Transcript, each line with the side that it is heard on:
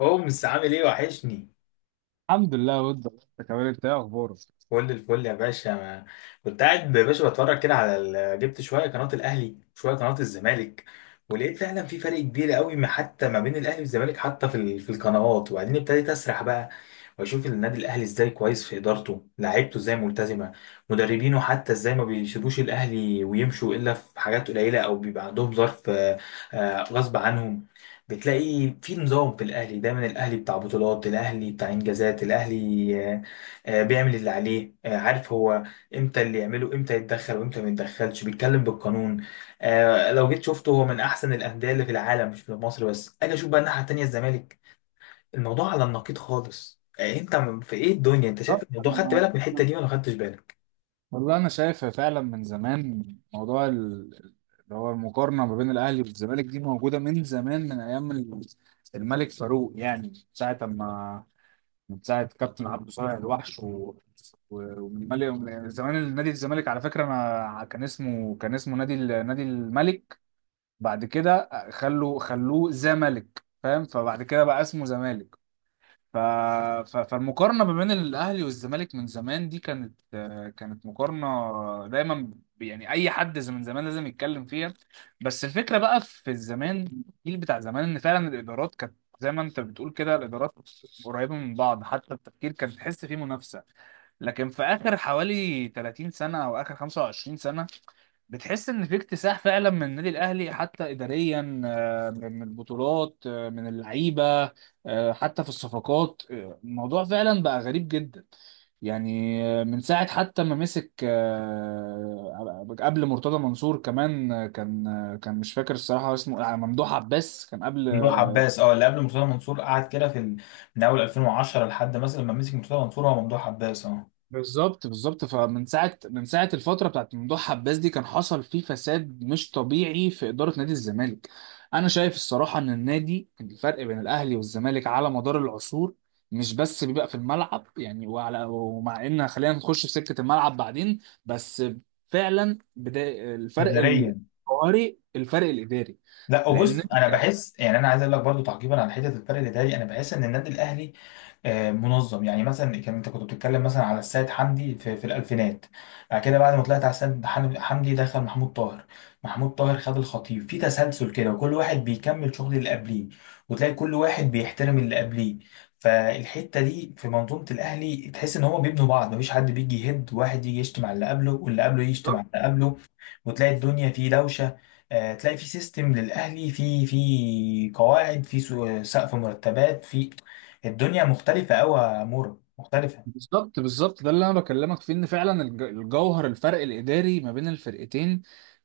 left: هومس، عامل ايه؟ وحشني.
right: الحمد لله، ود الله، انت كمان، انت ايه اخبارك؟
left: كل الفل يا باشا. ما كنت قاعد يا باشا بتفرج كده على جبت شويه قناه الاهلي شويه قناه الزمالك. ولقيت فعلا في فرق كبير قوي ما حتى ما بين الاهلي والزمالك، حتى في القنوات. وبعدين ابتديت اسرح بقى واشوف النادي الاهلي ازاي كويس في ادارته، لعيبته ازاي ملتزمه، مدربينه حتى ازاي ما بيسيبوش الاهلي ويمشوا الا في حاجات قليله او بيبقى عندهم ظرف، غصب عنهم. بتلاقي في نظام في الاهلي، دايما الاهلي بتاع بطولات، الاهلي بتاع انجازات، الاهلي بيعمل اللي عليه، عارف هو امتى اللي يعمله، امتى يتدخل وامتى ما يتدخلش، بيتكلم بالقانون. لو جيت شفته، هو من احسن الانديه اللي في العالم، مش في مصر بس. اجي اشوف بقى الناحيه التانيه، الزمالك. الموضوع على النقيض خالص. انت في ايه الدنيا؟ انت شايف
right: بالظبط،
left: الموضوع؟
right: انا
left: خدت
right: ما-
left: بالك من الحته دي ولا خدتش بالك؟
right: والله انا شايف فعلا من زمان موضوع اللي هو المقارنه ما بين الاهلي والزمالك دي موجوده من زمان، من ايام الملك فاروق، يعني من ساعه ما، من ساعه كابتن عبد صالح الوحش ومن ملك، ومن زمان نادي الزمالك، على فكره، انا كان اسمه نادي الملك، بعد كده خلوه زمالك، فاهم؟ فبعد كده بقى اسمه زمالك. ف... فالمقارنة ما بين الأهلي والزمالك من زمان دي كانت، كانت مقارنة دايما، يعني أي حد من زمان لازم يتكلم فيها. بس الفكرة بقى في الزمان، الجيل بتاع زمان، إن فعلا الإدارات كانت، زي ما أنت بتقول كده، الإدارات قريبة من بعض، حتى التفكير كان تحس فيه منافسة. لكن في آخر حوالي 30 سنة أو آخر 25 سنة بتحس ان في اكتساح فعلا من النادي الاهلي، حتى اداريا، من البطولات، من اللعيبه، حتى في الصفقات، الموضوع فعلا بقى غريب جدا. يعني من ساعه، حتى ما مسك، قبل مرتضى منصور كمان، كان مش فاكر الصراحه اسمه، ممدوح عباس كان قبل.
left: ممدوح عباس، اه، اللي قبل مرتضى منصور، قعد كده في من اول 2010 لحد مثلا ما مسك مرتضى منصور، هو ممدوح عباس اه.
right: بالظبط بالظبط، فمن ساعه، من ساعه، الفتره بتاعت ممدوح عباس دي كان حصل فيه فساد مش طبيعي في اداره نادي الزمالك. انا شايف الصراحه ان النادي، الفرق بين الاهلي والزمالك على مدار العصور مش بس بيبقى في الملعب، يعني، وعلى، ومع ان خلينا نخش في سكه الملعب بعدين، بس فعلا بدا الفرق
left: اداريا،
right: الجوهري، الفرق الاداري،
left: لا
right: لان
left: وبص، انا بحس يعني، انا عايز اقول لك برضو تعقيبا على حته الفرق الاداري. انا بحس ان النادي الاهلي، منظم. يعني مثلا كان انت كنت بتتكلم مثلا على السيد حمدي في الالفينات، بعد كده بعد ما طلعت على السيد حمدي، دخل محمود طاهر. محمود طاهر خد الخطيب في تسلسل كده، وكل واحد بيكمل شغل اللي قبليه، وتلاقي كل واحد بيحترم اللي قبليه. فالحته دي في منظومه الاهلي، تحس ان هما بيبنوا بعض، مفيش حد بيجي يهد واحد، يجي يشتم على اللي قبله واللي قبله يشتم على اللي قبله وتلاقي الدنيا فيه دوشه. تلاقي في سيستم للاهلي، في في قواعد، في سقف مرتبات، في الدنيا مختلفة أوي يا مورا، مختلفة.
right: بالظبط بالظبط، ده اللي انا بكلمك فيه، ان فعلا الجوهر، الفرق الاداري ما بين الفرقتين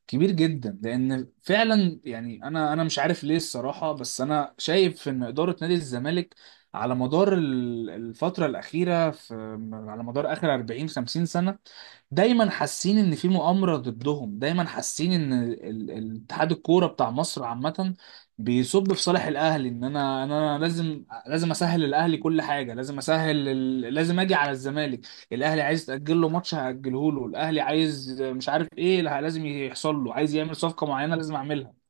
right: كبير جدا، لان فعلا، يعني، انا مش عارف ليه الصراحه، بس انا شايف ان اداره نادي الزمالك على مدار الفتره الاخيره، في، على مدار اخر 40 50 سنه، دايما حاسين ان في مؤامره ضدهم، دايما حاسين ان الاتحاد الكوره بتاع مصر عامه بيصب في صالح الاهلي، ان انا، إن انا لازم، لازم اسهل الاهلي كل حاجه، لازم اجي على الزمالك. الاهلي عايز تاجل له ماتش هاجله له، الاهلي عايز مش عارف ايه، لا، لازم يحصل له، عايز يعمل صفقه معينه لازم اعملها.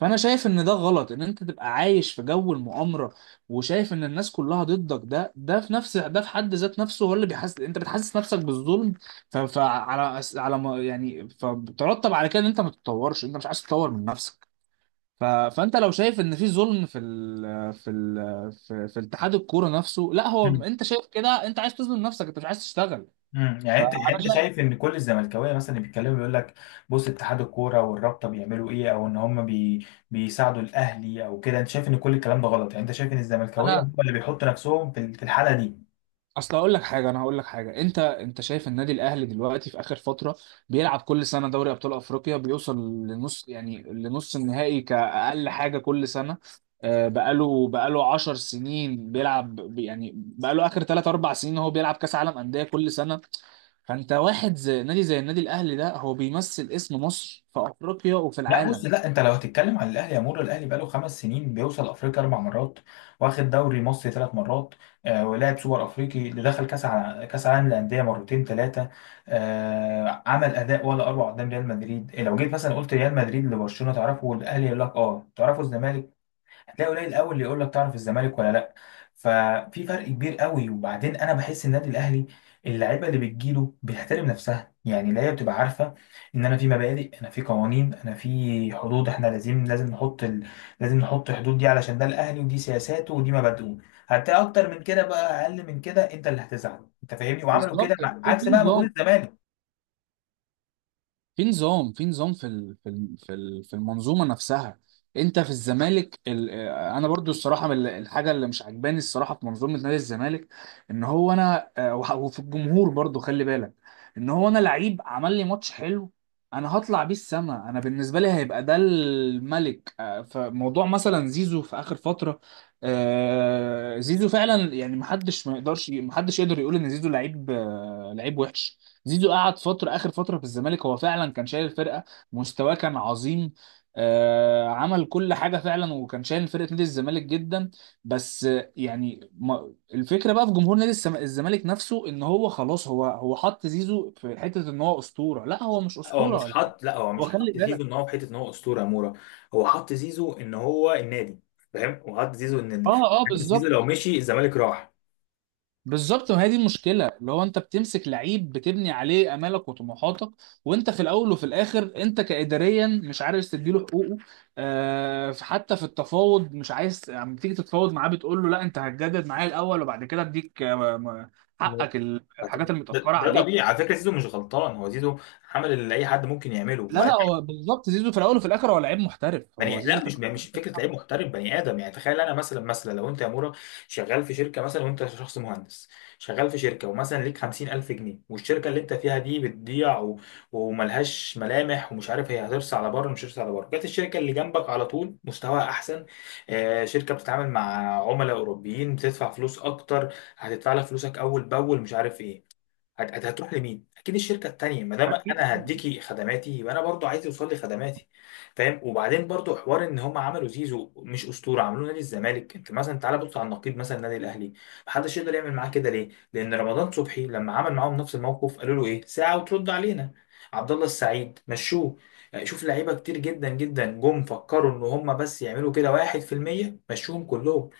right: فانا شايف ان ده غلط، ان انت تبقى عايش في جو المؤامره، وشايف ان الناس كلها ضدك، ده، ده في نفس، ده في حد ذات نفسه هو اللي بيحس، انت بتحسس نفسك بالظلم. ف... فعلى على ما- يعني فبترتب على كده ان انت ما تتطورش، انت مش عايز تتطور من نفسك. فانت لو شايف ان في ظلم في اتحاد الكوره نفسه، لا، هو
left: مم.
right: انت شايف كده، انت عايز تظلم نفسك، انت مش عايز تشتغل.
left: يعني
right: فانا
left: انت، يعني انت
right: شا...
left: شايف ان كل الزملكاويه مثلا اللي بيتكلموا بيقول لك بص اتحاد الكوره والرابطه بيعملوا ايه، او ان هم بيساعدوا الاهلي او كده، انت شايف ان كل الكلام ده غلط؟ يعني انت شايف ان الزملكاويه
right: انا،
left: هم اللي بيحطوا نفسهم في في الحاله دي؟
right: اصل هقول لك حاجه، انا هقول لك حاجه، انت، انت شايف النادي الاهلي دلوقتي في اخر فتره بيلعب كل سنه دوري ابطال افريقيا، بيوصل لنص، يعني لنص النهائي كاقل حاجه كل سنه، بقاله 10 سنين بيلعب، يعني بقاله اخر 3 4 سنين هو بيلعب كاس عالم انديه كل سنه. فانت واحد زي نادي، زي النادي الاهلي ده، هو بيمثل اسم مصر في افريقيا وفي
left: لا بص،
right: العالم.
left: لا انت لو هتتكلم عن الاهلي يا مورو، الاهلي بقاله 5 سنين بيوصل افريقيا 4 مرات، واخد دوري مصري 3 مرات، آه، ولعب سوبر افريقي، اللي دخل كاس كاس عالم للانديه 2 3 مرات، آه، عمل اداء ولا اروع قدام ريال مدريد. إيه، لو جيت مثلا قلت ريال مدريد لبرشلونه تعرفه، والاهلي يقول لك اه تعرفه، الزمالك هتلاقي قليل قوي اللي يقول لك تعرف الزمالك ولا لا. ففي فرق كبير قوي. وبعدين انا بحس النادي الاهلي اللعيبه اللي بتجيله بتحترم نفسها، يعني اللعيبه بتبقى عارفه ان انا في مبادئ، انا في قوانين، انا في حدود، احنا لازم لازم نحط لازم نحط حدود دي علشان ده الاهلي، ودي سياساته، ودي مبادئه. هتلاقي اكتر من كده بقى اقل من كده، انت اللي هتزعل، انت فاهمني؟ وعملوا كده
right: بالظبط،
left: مع
right: في
left: عكس بقى موجود
right: نظام،
left: الزمالك.
right: في المنظومه نفسها، انت في الزمالك، انا برضو الصراحه من الحاجه اللي مش عجباني الصراحه في منظومه نادي الزمالك، ان هو انا، وفي الجمهور برضو، خلي بالك، ان هو انا لعيب عمل لي ماتش حلو، انا هطلع بيه السما، انا بالنسبه لي هيبقى ده الملك. فموضوع مثلا زيزو في اخر فتره، زيزو فعلا، يعني، محدش ما يقدرش، محدش يقدر يقول ان زيزو لعيب، لعيب وحش. زيزو قعد فترة، آخر فترة في الزمالك هو فعلا كان شايل الفرقة، مستواه كان عظيم، آه عمل كل حاجة فعلا، وكان شايل فرقة نادي الزمالك جدا. بس يعني، ما الفكرة بقى في جمهور نادي الزمالك نفسه، إن هو خلاص، هو حط زيزو في حتة إن هو أسطورة. لا، هو مش
left: هو
right: أسطورة
left: مش
right: ولا حاجة.
left: حط، لا هو
right: هو
left: مش
right: خلي
left: حط زيزو ان
right: بالك.
left: هو في حته ان هو اسطوره مورا. هو حط زيزو ان هو النادي، فاهم، وحط زيزو ان
right: اه اه،
left: زيزو لو
right: بالظبط
left: مشي الزمالك راح.
right: بالظبط، ما هي دي المشكله، اللي هو انت بتمسك لعيب بتبني عليه امالك وطموحاتك، وانت في الاول وفي الاخر انت كاداريا مش عارف تديله حقوقه، آه حتى في التفاوض مش عايز، لما تيجي تتفاوض معاه بتقول له لا انت هتجدد معايا الاول وبعد كده اديك، حقك، الحاجات
left: ده,
right: المتاخره
left: ده
right: عليك.
left: طبيعي على فكره، زيزو مش غلطان، هو زيزو عمل اللي اي حد ممكن يعمله.
right: لا لا، هو بالظبط زيزو في الاول وفي الاخر هو لعيب محترف، هو
left: بني،
right: زيزو
left: لا
right: في
left: مش
right: الأول
left: مش
right: وفي
left: فكره
right: الآخر،
left: لعيب محترف، بني ادم. يعني تخيل انا مثلا، مثلا لو انت يا مورا شغال في شركه مثلا وانت شخص مهندس، شغال في شركه ومثلا ليك 50000 جنيه، والشركه اللي انت فيها دي بتضيع وملهاش ملامح، ومش عارف هي هترسى على بره مش هترسى على بره، جت الشركه اللي جنبك على طول، مستواها احسن، آه، شركه بتتعامل مع عملاء اوروبيين، بتدفع فلوس اكتر، هتدفع لك فلوسك اول باول، مش عارف ايه، هتروح لمين؟ اكيد الشركه التانيه. ما دام
right: اكيد.
left: انا هديكي خدماتي، يبقى انا برضو عايز يوصل لي خدماتي. فاهم؟ وبعدين برضو حوار ان هم عملوا زيزو مش اسطوره، عملوه نادي الزمالك. انت مثلا تعالى بص على النقيض مثلا، النادي الاهلي محدش يقدر يعمل معاه كده. ليه؟ لان رمضان صبحي لما عمل معاهم نفس الموقف قالوا له ايه؟ ساعه وترد علينا. عبد الله السعيد مشوه. يعني شوف لعيبه كتير جدا جدا جم فكروا ان هم بس يعملوا كده 1% مشوهم كلهم.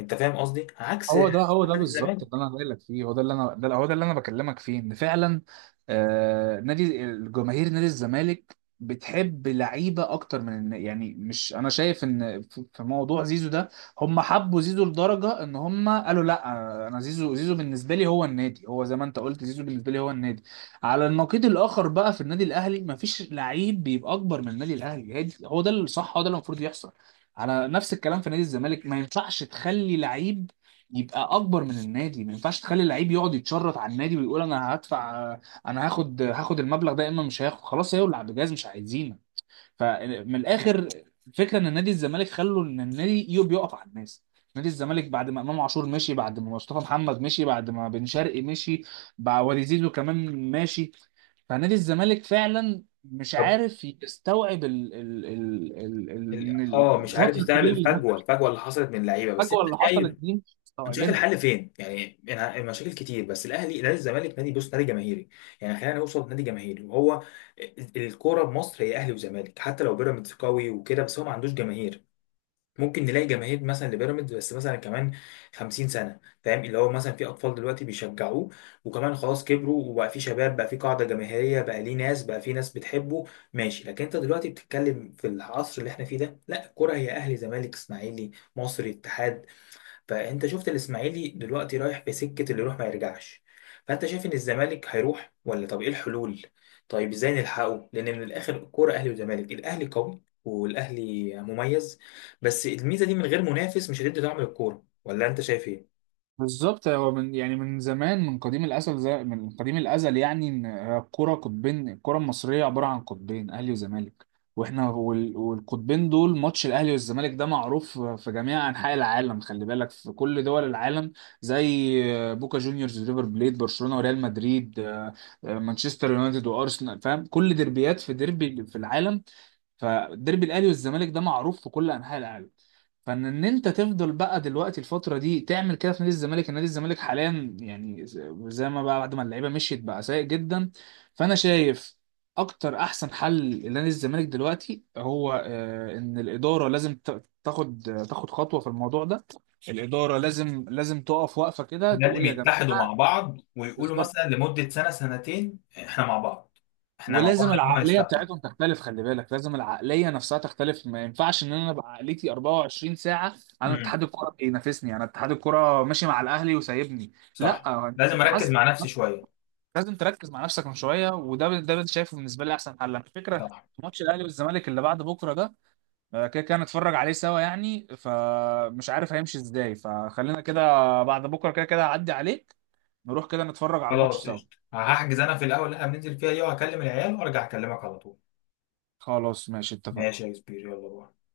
left: انت فاهم قصدي؟ عكس،
right: هو ده، هو ده
left: عكس الزمالك.
right: بالظبط اللي انا قايل لك فيه، هو ده اللي انا، ده، هو ده اللي انا بكلمك فيه ان فعلا، آه، نادي الجماهير، نادي الزمالك بتحب لعيبه اكتر يعني، مش، انا شايف ان في، في موضوع زيزو ده، هم حبوا زيزو لدرجه ان هم قالوا لا، انا، زيزو، زيزو بالنسبه لي هو النادي، هو زي ما انت قلت زيزو بالنسبه لي هو النادي. على النقيض الاخر بقى في النادي الاهلي مفيش لعيب بيبقى اكبر من النادي الاهلي، هو ده الصح، هو ده اللي المفروض يحصل، على نفس الكلام في نادي الزمالك ما ينفعش تخلي لعيب يبقى اكبر من النادي، ما ينفعش تخلي اللعيب يقعد يتشرط على النادي ويقول انا هدفع، انا هاخد المبلغ ده، يا اما مش هاخد، خلاص، يولع بجاز، مش عايزينه. فمن الاخر، الفكره ان نادي الزمالك خلوا ان النادي بيقف على الناس. نادي الزمالك بعد ما امام عاشور مشي، بعد ما مصطفى محمد مشي، بعد ما بن شرقي مشي، بعد وليد زيزو كمان ماشي. فنادي الزمالك فعلا مش عارف يستوعب إن
left: اه مش عارف
right: الفتره
left: يستوعب
right: الكبيره اللي،
left: الفجوه، الفجوه اللي حصلت من اللعيبه. بس
right: فجوه
left: انت
right: اللي حصلت
left: شايف،
right: دي مش
left: انت شايف
right: مستوعبينها.
left: الحل فين يعني؟ المشاكل كتير. بس الاهلي نادي، الزمالك نادي، بص نادي جماهيري، يعني خلينا نوصل نادي جماهيري. وهو الكوره بمصر هي اهلي وزمالك، حتى لو بيراميدز قوي وكده بس هو ما عندوش جماهير. ممكن نلاقي جماهير مثلا لبيراميدز، بس مثلا كمان 50 سنه، فاهم، اللي هو مثلا في اطفال دلوقتي بيشجعوه وكمان خلاص كبروا وبقى في شباب، بقى في قاعده جماهيريه، بقى ليه ناس، بقى في ناس بتحبه، ماشي. لكن انت دلوقتي بتتكلم في العصر اللي احنا فيه ده، لا الكوره هي اهلي، زمالك، اسماعيلي، مصري، اتحاد. فانت شفت الاسماعيلي دلوقتي رايح بسكه اللي يروح ما يرجعش. فانت شايف ان الزمالك هيروح، ولا طب ايه الحلول؟ طيب ازاي نلحقه؟ لان من الاخر، الكوره اهلي وزمالك، الاهلي قوي والاهلي مميز، بس الميزه دي من غير منافس مش هتدي دعم للكوره، ولا انت شايف ايه؟
right: بالظبط. هو من، يعني، من زمان، من قديم الازل، زي من قديم الازل، يعني ان الكوره قطبين، الكوره المصريه عباره عن قطبين، اهلي وزمالك، واحنا والقطبين دول، ماتش الاهلي والزمالك ده معروف في جميع انحاء العالم، خلي بالك، في كل دول العالم، زي بوكا جونيورز، ريفر بليت، برشلونه وريال مدريد، مانشستر يونايتد وارسنال، فاهم؟ كل ديربيات، في ديربي في العالم، فالديربي الاهلي والزمالك ده معروف في كل انحاء العالم. فان انت تفضل بقى دلوقتي الفتره دي تعمل كده في نادي الزمالك، النادي الزمالك حاليا، يعني، زي ما بقى بعد ما اللعيبه مشيت بقى سيء جدا. فانا شايف اكتر، احسن حل لنادي الزمالك دلوقتي هو، ان الاداره لازم تاخد خطوه في الموضوع ده. الاداره لازم، لازم تقف، واقفه كده
left: لازم
right: تقول يا جماعه.
left: يتحدوا مع بعض ويقولوا
right: بالظبط،
left: مثلا لمدة سنة سنتين احنا مع بعض، احنا مع
right: ولازم
left: بعض يا جماعة
right: العقليه
left: هنستحمل.
right: بتاعتهم تختلف، خلي بالك، لازم العقليه نفسها تختلف، ما ينفعش ان انا ابقى عقليتي 24 ساعه انا
left: امم
right: اتحاد الكوره بينافسني، انا اتحاد الكوره ماشي مع الاهلي وسايبني.
left: صح،
right: لا،
left: لازم
right: انت
left: اركز
right: حاسس،
left: مع نفسي شوية.
right: لازم تركز مع نفسك من شويه، وده، ده اللي شايفه بالنسبه لي احسن حل، على فكره.
left: صح.
right: ماتش الاهلي والزمالك اللي بعد بكره ده، كده كده نتفرج عليه سوا، يعني، فمش عارف هيمشي ازاي، فخلينا كده، بعد بكره كده كده هعدي عليك، نروح كده نتفرج على الماتش
left: خلاص
right: سوا.
left: قشطة، هحجز انا في الاول اللي احنا بننزل فيها دي، وهكلم العيال وارجع اكلمك على طول.
right: خلاص ماشي،
left: ماشي
right: اتفقنا.
left: يا كبير، يلا باي.